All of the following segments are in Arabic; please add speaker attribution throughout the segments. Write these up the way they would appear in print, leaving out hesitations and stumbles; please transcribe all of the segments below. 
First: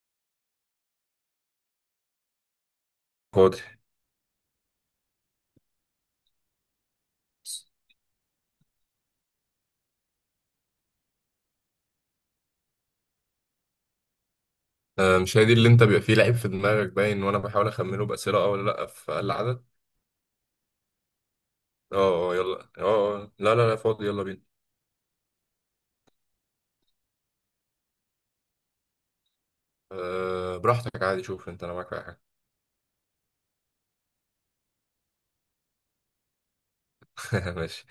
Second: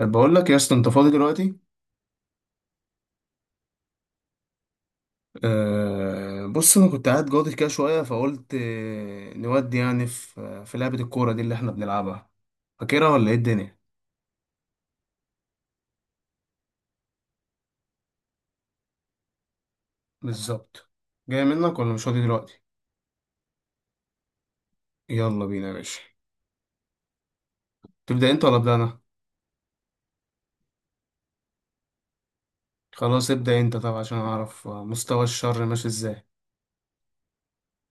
Speaker 1: بقول لك يا اسطى، انت فاضي دلوقتي؟
Speaker 2: فاضي؟
Speaker 1: بص انا كنت قاعد جاضي كده شويه، فقلت نودي يعني في لعبه الكوره دي اللي احنا بنلعبها. فاكرها ولا ايه الدنيا؟
Speaker 2: آه، مش هي دي اللي انت بيبقى فيه لعيب في دماغك باين وانا بحاول اخمنه بأسئلة، اه ولا لا، في اقل عدد.
Speaker 1: بالظبط. جاي منك ولا مش فاضي
Speaker 2: اه اه،
Speaker 1: دلوقتي؟
Speaker 2: يلا اه. آه. آه. لا، فاضي، يلا بينا.
Speaker 1: يلا بينا يا باشا. تبدا انت ولا ابدا انا؟
Speaker 2: أه، براحتك عادي، شوف انت، انا معاك في اي حاجة.
Speaker 1: خلاص، ابدا انت طبعا عشان اعرف مستوى الشر ماشي ازاي.
Speaker 2: ماشي.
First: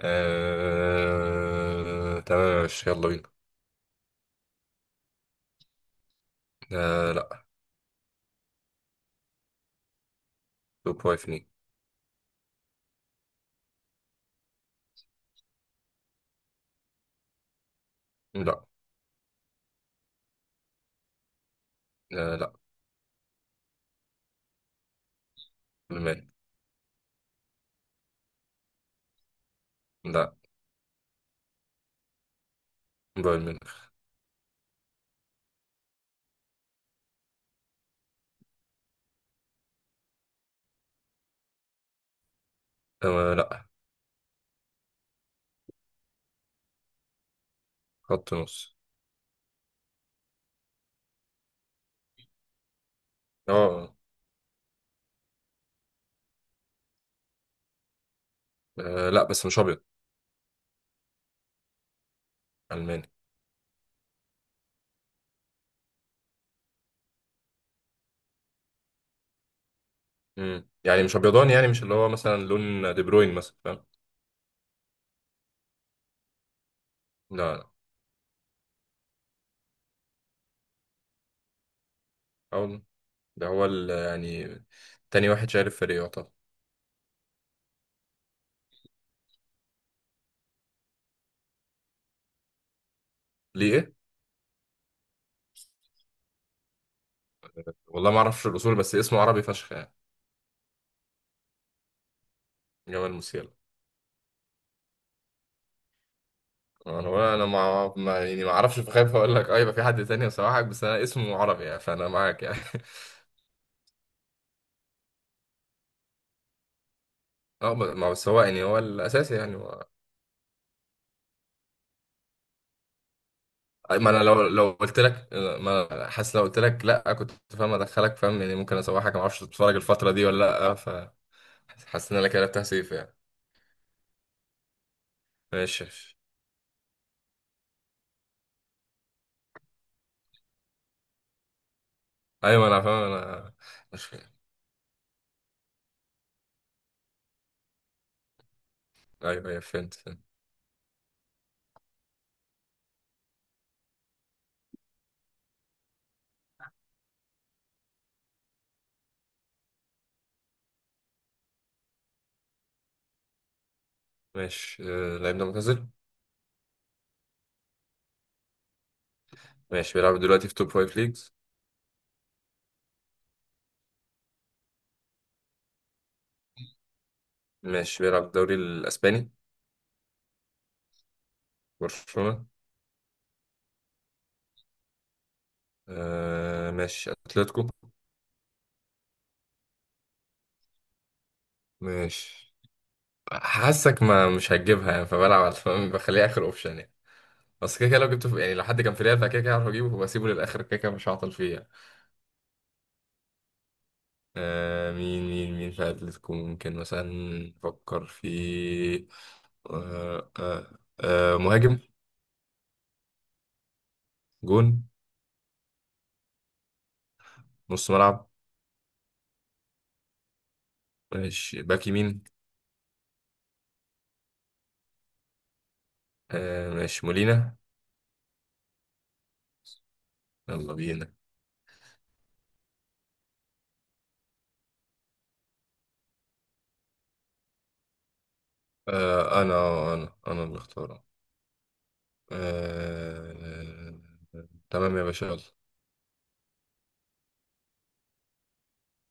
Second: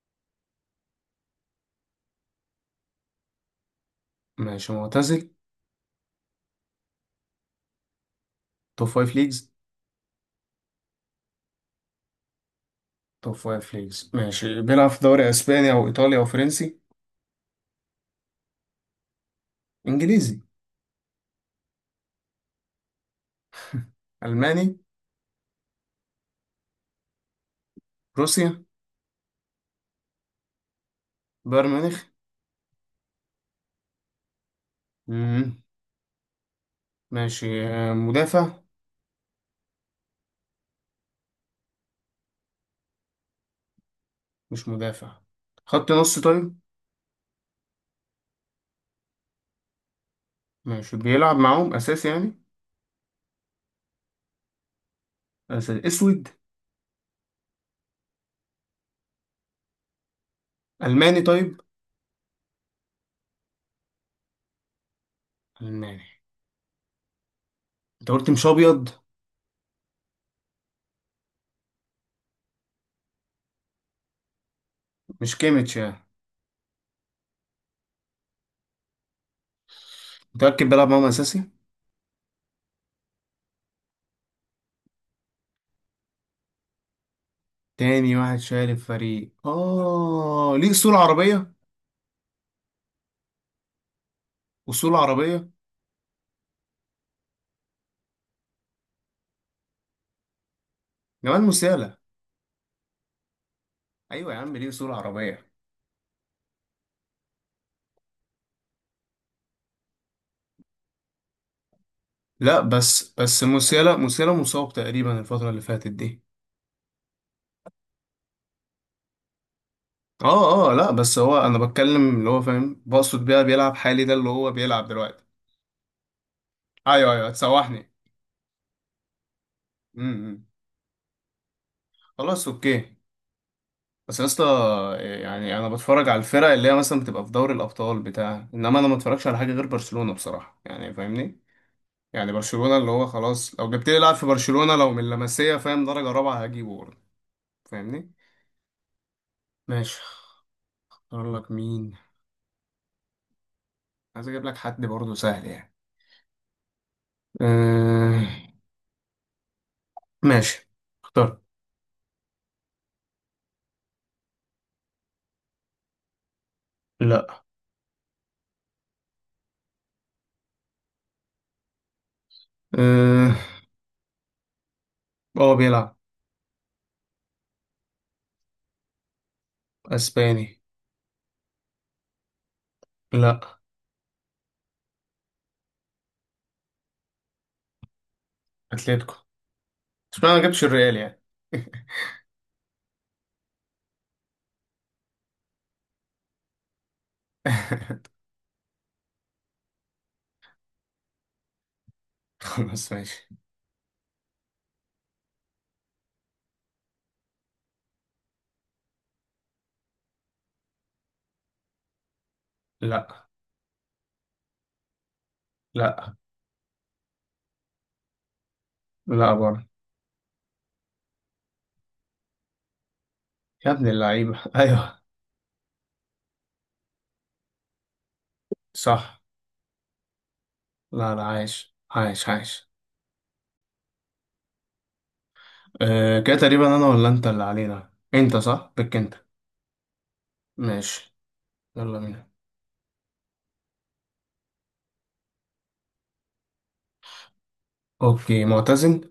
Speaker 2: أه تمام، ماشي يلا بينا.
Speaker 1: ماشي. معتزل؟
Speaker 2: أه لا.
Speaker 1: توب فايف ليجز.
Speaker 2: توب فايف ليه؟
Speaker 1: توب فايف ليجز. ماشي، بيلعب في دوري اسباني او ايطالي او فرنسي؟
Speaker 2: لا.
Speaker 1: انجليزي؟
Speaker 2: أه لا.
Speaker 1: الماني؟
Speaker 2: المان.
Speaker 1: روسيا؟
Speaker 2: لا.
Speaker 1: بايرن ميونخ؟
Speaker 2: بايرن ميونخ.
Speaker 1: مم. ماشي. مدافع؟
Speaker 2: أه لا.
Speaker 1: مش مدافع. خط نص؟ طيب.
Speaker 2: خط نص.
Speaker 1: ماشي بيلعب معاهم اساسي يعني؟
Speaker 2: اه آه.
Speaker 1: أساسي. اسود؟
Speaker 2: آه، لا بس مش ابيض.
Speaker 1: الماني؟ طيب.
Speaker 2: الماني.
Speaker 1: الماني. انت قلت مش ابيض.
Speaker 2: مم. يعني مش ابيضاني، يعني مش اللي هو مثلا لون دي بروين مثلا، فاهم؟
Speaker 1: مش كيميتش يعني؟
Speaker 2: لا.
Speaker 1: متاكد بيلعب معاهم اساسي؟
Speaker 2: لا ده هو يعني تاني واحد شايل الفريق يعتبر.
Speaker 1: تاني واحد شارك فريق. اه، ليه اصول عربيه؟
Speaker 2: ليه ايه؟
Speaker 1: اصول عربيه.
Speaker 2: والله ما اعرفش الاصول، بس اسمه عربي فشخ يعني.
Speaker 1: جمال موسيالا؟
Speaker 2: جمال موسيالا.
Speaker 1: ايوه يا عم، ليه اصول عربيه.
Speaker 2: انا ولا انا ما ما- يعني ما اعرفش، فخايف اقول لك اه يبقى في حد تاني يصححك، بس انا اسمه عربي يعني، فانا معاك يعني.
Speaker 1: لا، بس بس موسيالا مصاب تقريبا الفتره اللي فاتت دي.
Speaker 2: اه ما بس هو يعني هو الاساسي يعني هو.
Speaker 1: اه اه، لا بس هو انا بتكلم اللي هو فاهم، بقصد بيها بيلعب حالي
Speaker 2: ما
Speaker 1: ده
Speaker 2: انا
Speaker 1: اللي
Speaker 2: لو
Speaker 1: هو
Speaker 2: لو
Speaker 1: بيلعب
Speaker 2: قلت
Speaker 1: دلوقتي.
Speaker 2: لك، ما أنا حاسس لو قلت لك
Speaker 1: ايوه
Speaker 2: لا
Speaker 1: ايوه،
Speaker 2: كنت فاهم
Speaker 1: هتسوحني.
Speaker 2: ادخلك، فاهم يعني؟ ممكن اصححك، ما اعرفش تتفرج
Speaker 1: امم،
Speaker 2: الفتره دي ولا لا. فحاسس ان انا كده
Speaker 1: خلاص،
Speaker 2: تهسيف
Speaker 1: اوكي.
Speaker 2: يعني.
Speaker 1: بس يا اسطى، يعني انا
Speaker 2: ماشي
Speaker 1: بتفرج
Speaker 2: ماشي.
Speaker 1: على الفرق اللي هي مثلا بتبقى في دوري الابطال بتاع، انما انا ما اتفرجش على حاجه غير برشلونه بصراحه يعني. فاهمني؟ يعني
Speaker 2: ايوه
Speaker 1: برشلونه،
Speaker 2: انا
Speaker 1: اللي هو
Speaker 2: فاهم، انا
Speaker 1: خلاص لو جبت لي
Speaker 2: مش
Speaker 1: لاعب في
Speaker 2: فاهم.
Speaker 1: برشلونه لو من لمسيه، فاهم، درجه رابعه هجيبه برضه. فاهمني؟
Speaker 2: ايوه ايوه فهمت.
Speaker 1: ماشي. اختار لك مين؟ عايز اجيب لك حد برضه سهل يعني. أه... ماشي. اختار.
Speaker 2: ماشي آه، اللاعب ده معتزل؟
Speaker 1: لا.
Speaker 2: ماشي بيلعب دلوقتي في توب فايف ليجز؟
Speaker 1: أه... هو بيلعب.
Speaker 2: ماشي بيلعب في الدوري الاسباني؟
Speaker 1: اسباني.
Speaker 2: برشلونة.
Speaker 1: لا.
Speaker 2: آه ماشي، اتلتيكو.
Speaker 1: اتلتيكو. اشمعنى ما جبتش الريال يعني؟
Speaker 2: ماشي. حاسك ما مش هتجيبها يعني، فبلعب على فاهم؟ بخليها اخر اوبشن يعني. بس كده كده لو جبته في، يعني لو حد كان في ريال، فكده كده هعرف اجيبه وبسيبه للاخر، كده كده مش هعطل فيه يعني.
Speaker 1: بس ماشي.
Speaker 2: آه، مين في اتلتيكو ممكن مثلا نفكر في؟ آه مهاجم؟
Speaker 1: لا.
Speaker 2: جون؟
Speaker 1: لا
Speaker 2: نص ملعب؟
Speaker 1: لا، برضه.
Speaker 2: ماشي باك يمين.
Speaker 1: يا ابن اللعيبة! ايوه.
Speaker 2: آه ماشي، مولينا.
Speaker 1: صح.
Speaker 2: يلا
Speaker 1: لا
Speaker 2: بينا.
Speaker 1: لا، عايش عايش عايش. كده تقريبا انا ولا انت اللي علينا؟ انت صح، بك انت.
Speaker 2: آه انا، انا اللي اختاره.
Speaker 1: ماشي. يلا بينا.
Speaker 2: آه تمام يا باشا، يلا.
Speaker 1: اوكي. معتزل؟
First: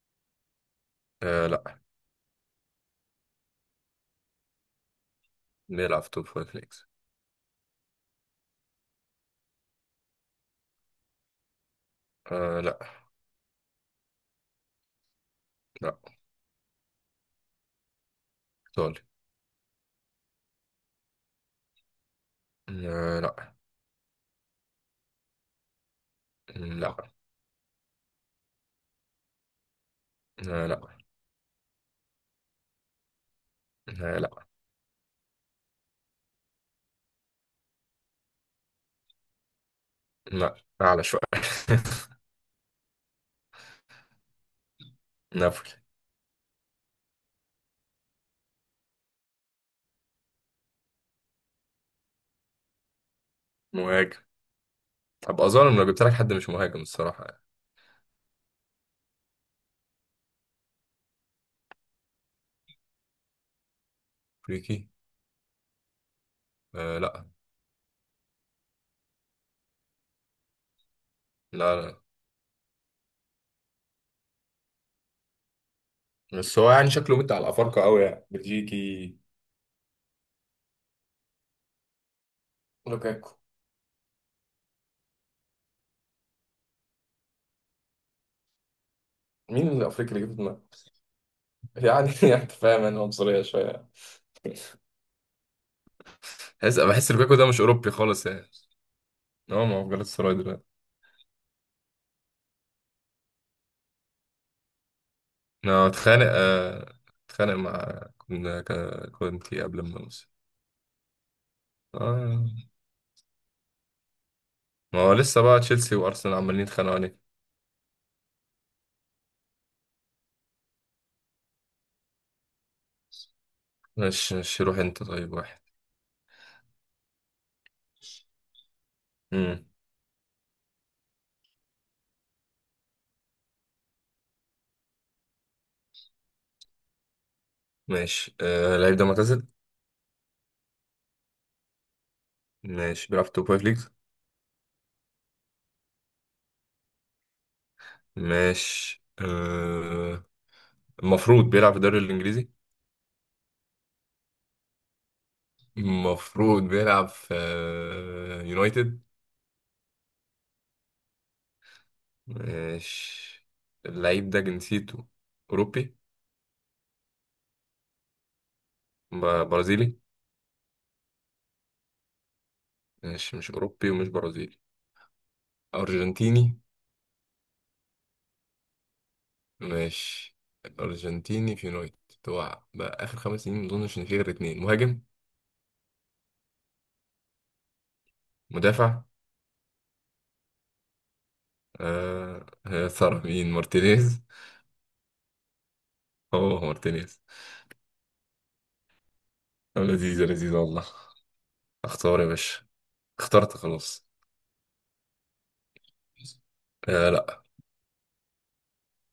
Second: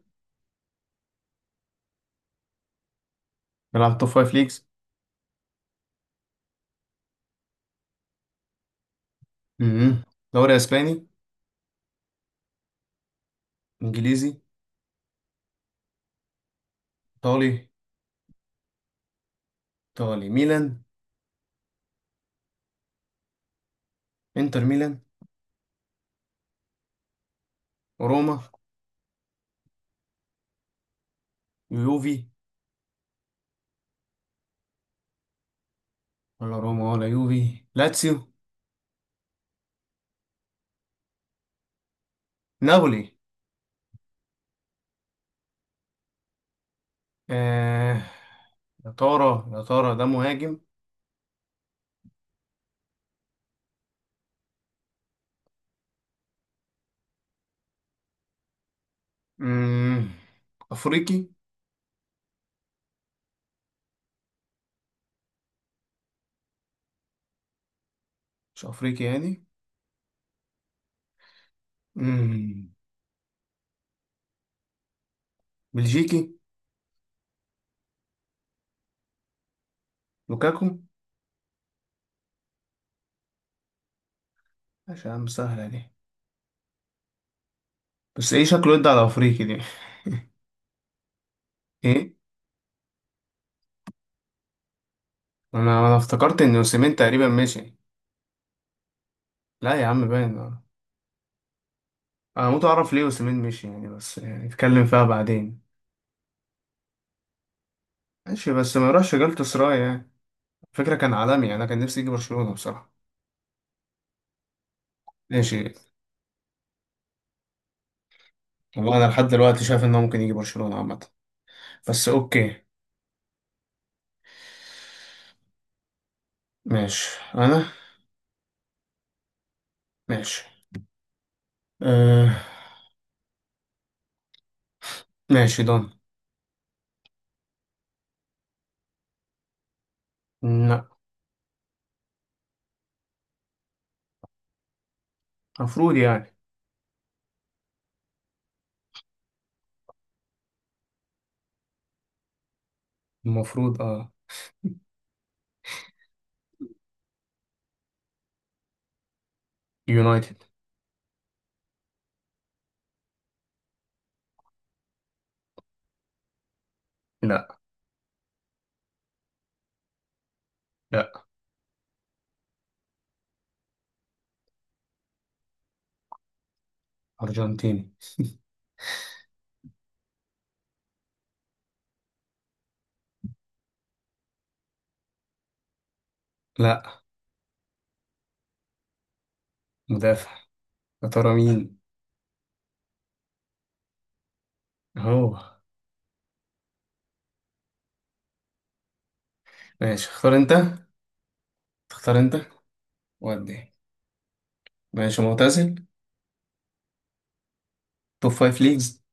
Speaker 2: آه لا.
Speaker 1: بيلعب توب فايف ليجز؟
Speaker 2: نلعب في توب فايف ليجز.
Speaker 1: امم. دوري اسباني؟
Speaker 2: آه لا.
Speaker 1: انجليزي؟
Speaker 2: لا.
Speaker 1: ايطالي؟
Speaker 2: ايطالي.
Speaker 1: ايطالي. ميلان؟
Speaker 2: آه لا.
Speaker 1: انتر ميلان؟
Speaker 2: لا.
Speaker 1: روما؟
Speaker 2: آه لا.
Speaker 1: يوفي؟
Speaker 2: آه لا.
Speaker 1: ولا روما ولا يوفي. لاتسيو؟
Speaker 2: آه، لا. اعلى شوية.
Speaker 1: نابولي؟
Speaker 2: نابولي.
Speaker 1: آه. يا ترى، يا ترى ده مهاجم؟
Speaker 2: مهاجم. هبقى ظالم لو جبت لك حد مش مهاجم الصراحة يعني.
Speaker 1: مم. افريقي؟
Speaker 2: افريقي. آه لا.
Speaker 1: مش افريقي يعني؟
Speaker 2: لا لا.
Speaker 1: مم. بلجيكي؟
Speaker 2: بس هو يعني شكله مد على الافارقة قوي يعني. بلجيكي.
Speaker 1: لوكاكو؟
Speaker 2: لوكاكو.
Speaker 1: ماشي يا عم، سهلة دي. بس ايه شكله يدي على افريقي دي؟
Speaker 2: مين الافريقي اللي جبت دماغه؟ يعني
Speaker 1: ايه؟
Speaker 2: يعني انت فاهم انا عنصرية شوية.
Speaker 1: انا افتكرت ان
Speaker 2: بحس
Speaker 1: اوسيمين
Speaker 2: بحس
Speaker 1: تقريبا
Speaker 2: لوكاكو ده مش
Speaker 1: مشي.
Speaker 2: اوروبي خالص يعني. هو
Speaker 1: لا
Speaker 2: ما هو
Speaker 1: يا
Speaker 2: في
Speaker 1: عم،
Speaker 2: جالاتا سراي
Speaker 1: باين آه.
Speaker 2: دلوقتي.
Speaker 1: انا هموت اعرف ليه اوسيمين مشي يعني، بس يعني نتكلم فيها بعدين.
Speaker 2: انا اتخانق آه، اتخانق مع
Speaker 1: ماشي،
Speaker 2: كنا
Speaker 1: بس ما يروحش جالت
Speaker 2: كونتي
Speaker 1: سراي
Speaker 2: قبل ما
Speaker 1: يعني.
Speaker 2: نوصل.
Speaker 1: فكرة كان عالمي يعني، انا كان نفسي يجي
Speaker 2: آه.
Speaker 1: برشلونة بصراحة.
Speaker 2: ما هو لسه بقى
Speaker 1: ماشي.
Speaker 2: تشيلسي وارسنال عمالين يتخانقوا عليك.
Speaker 1: والله انا لحد دلوقتي شايف انه ممكن يجي برشلونة عامة. بس اوكي.
Speaker 2: ماشي ماشي، روح انت طيب واحد.
Speaker 1: ماشي. انا.
Speaker 2: امم.
Speaker 1: ماشي. أه... ماشي. دون؟
Speaker 2: ماشي آه، اللعيب ده معتزل؟
Speaker 1: لا.
Speaker 2: ماشي بيلعب في توب فايف ليجز؟
Speaker 1: المفروض يعني.
Speaker 2: ماشي آه، المفروض بيلعب في الدوري الانجليزي؟
Speaker 1: المفروض اه.
Speaker 2: المفروض بيلعب في آه، يونايتد.
Speaker 1: يونايتد.
Speaker 2: ماشي. اللعيب ده جنسيته اوروبي؟
Speaker 1: لا.
Speaker 2: برازيلي؟
Speaker 1: لا.
Speaker 2: ماشي مش أوروبي ومش برازيلي. أرجنتيني.
Speaker 1: أرجنتيني.
Speaker 2: ماشي أرجنتيني في يونايتد. هو بقى آخر خمس سنين ما أظنش إن في غير اتنين مهاجم.
Speaker 1: لا.
Speaker 2: مدافع.
Speaker 1: مدافع. يا ترى مين؟
Speaker 2: آه آه، ثرى مين؟ مارتينيز.
Speaker 1: هو.
Speaker 2: هو مارتينيز.
Speaker 1: ماشي
Speaker 2: لذيذة
Speaker 1: اختار انت.
Speaker 2: لذيذة والله.
Speaker 1: تختار
Speaker 2: اختار يا
Speaker 1: انت.
Speaker 2: باشا. اخترت
Speaker 1: ودي.
Speaker 2: خلاص.
Speaker 1: ماشي. معتزل؟
Speaker 2: آه لا.
Speaker 1: توب فايف ليجز؟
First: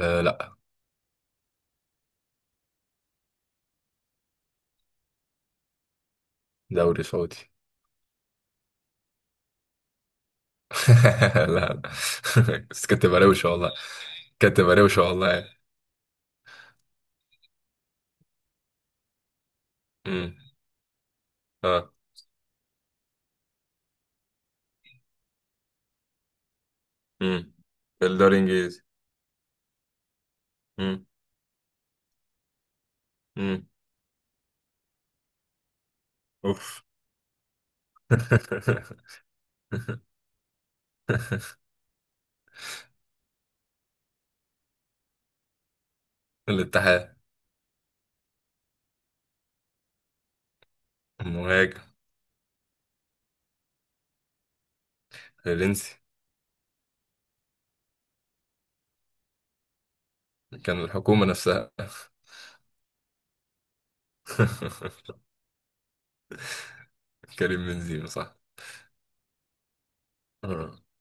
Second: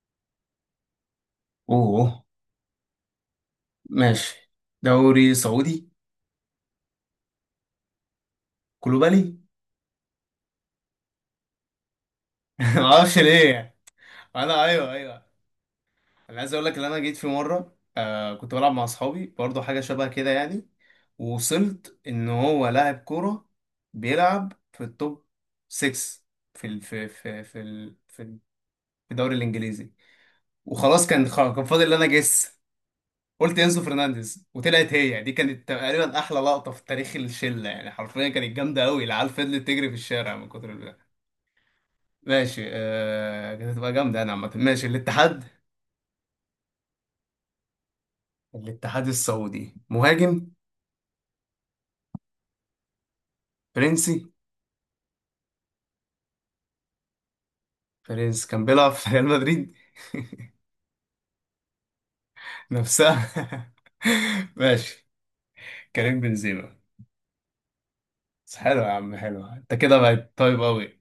Speaker 2: آه لا.
Speaker 1: اوه. ماشي. دوري سعودي؟
Speaker 2: دوري سعودي.
Speaker 1: كلوبالي؟
Speaker 2: لا لا. بس كانت
Speaker 1: معرفش
Speaker 2: تبقى روشة والله.
Speaker 1: ليه.
Speaker 2: كانت
Speaker 1: انا.
Speaker 2: تبقى
Speaker 1: ايوه
Speaker 2: روشة
Speaker 1: ايوه.
Speaker 2: والله يعني.
Speaker 1: انا عايز اقول لك ان انا جيت في مره، كنت بلعب مع اصحابي برضو حاجه شبه كده
Speaker 2: امم.
Speaker 1: يعني.
Speaker 2: اه.
Speaker 1: ووصلت ان هو لاعب كوره. بيلعب في التوب 6 في ال في في
Speaker 2: امم.
Speaker 1: في ال في
Speaker 2: الدوري
Speaker 1: ال-
Speaker 2: الانجليزي.
Speaker 1: في الدوري الانجليزي.
Speaker 2: امم.
Speaker 1: وخلاص كان فاضل ان انا جس. قلت
Speaker 2: امم.
Speaker 1: انزو فرنانديز وطلعت هي دي. كانت تقريبا احلى لقطه
Speaker 2: اوف.
Speaker 1: في تاريخ الشله يعني، حرفيا كانت جامده قوي، العيال فضلت تجري في الشارع من كتر البتاع. ماشي كانت هتبقى جامده، انا عامه. ماشي، الاتحاد؟
Speaker 2: الاتحاد.
Speaker 1: الاتحاد السعودي. مهاجم؟
Speaker 2: المهاجم.
Speaker 1: فرنسي؟
Speaker 2: الفرنسي.
Speaker 1: بيريز كان بيلعب في ريال مدريد.
Speaker 2: كان الحكومة نفسها.
Speaker 1: نفسها. ماشي. كريم بنزيما.
Speaker 2: كريم بنزيما صح.
Speaker 1: بس حلو يا عم، حلو انت كده، بقت طيب
Speaker 2: آه.
Speaker 1: قوي.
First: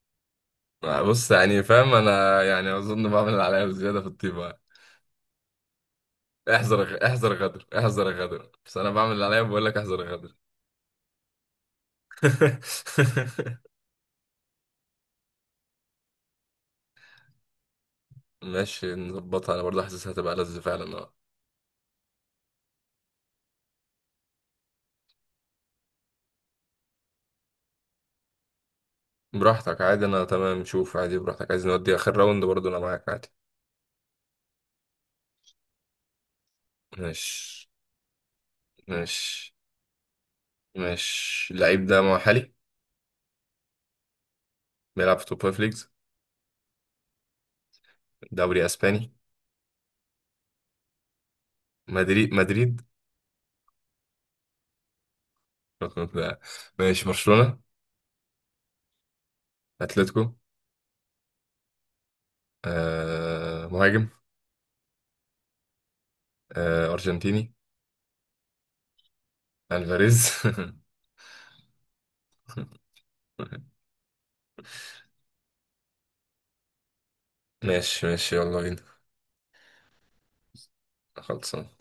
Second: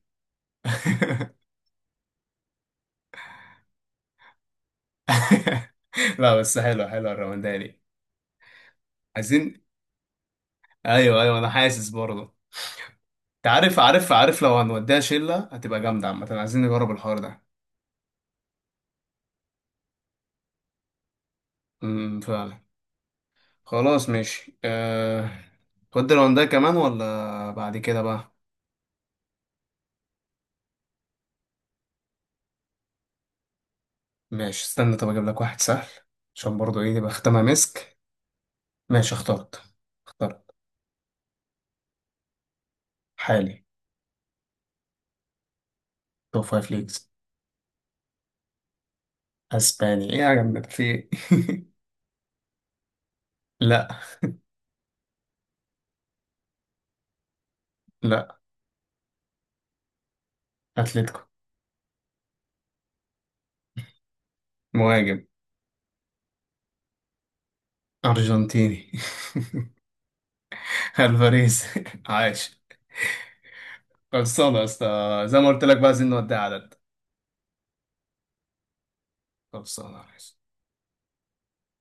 Speaker 2: بص يعني فاهم انا، يعني اظن بعمل اللي عليا بزيادة في الطيبة.
Speaker 1: لا بس حلو
Speaker 2: احذر
Speaker 1: حلو،
Speaker 2: احذر
Speaker 1: الرونداني
Speaker 2: غدر،
Speaker 1: دي.
Speaker 2: احذر غدر، بس انا بعمل اللي عليا،
Speaker 1: عايزين.
Speaker 2: بقول لك احذر غدر.
Speaker 1: ايوه ايوه، انا حاسس برضه. انت عارف عارف عارف، لو هنوديها شله هتبقى جامده عامه، عايزين نجرب الحوار ده.
Speaker 2: ماشي نظبطها، انا برضه حاسسها هتبقى لذة فعلا اه.
Speaker 1: امم، فعلا. خلاص ماشي. تودي الرونداني كمان ولا بعد كده بقى؟
Speaker 2: براحتك عادي، انا تمام، شوف عادي براحتك، عايز نودي اخر راوند برضه انا معاك عادي.
Speaker 1: ماشي، استنى طب اجيب لك واحد سهل. عشان برضه ايه، تبقى ختامها
Speaker 2: ماشي.
Speaker 1: مسك. ماشي
Speaker 2: ماشي.
Speaker 1: اخترت. اخترت.
Speaker 2: ماشي اللعيب ده محلي؟
Speaker 1: حالي.
Speaker 2: بيلعب في توب فايف ليجز؟
Speaker 1: توب فايف ليجز.
Speaker 2: دوري اسباني؟
Speaker 1: اسباني؟ ايه يا جماعة في إيه؟
Speaker 2: مدريد؟ مدريد.
Speaker 1: لا.
Speaker 2: لا، ماشي برشلونة.
Speaker 1: لا.
Speaker 2: اتلتيكو.
Speaker 1: اتلتيكو.
Speaker 2: آه مهاجم.
Speaker 1: مهاجم.
Speaker 2: آه ارجنتيني.
Speaker 1: ارجنتيني.
Speaker 2: الفاريز.
Speaker 1: الفاريز! عاش. خلصانه يا اسطى. زي ما قلت لك بقى، عايزين نودي عدد.
Speaker 2: ماشي ماشي يلا بينا.
Speaker 1: خلصانه.
Speaker 2: خلصان.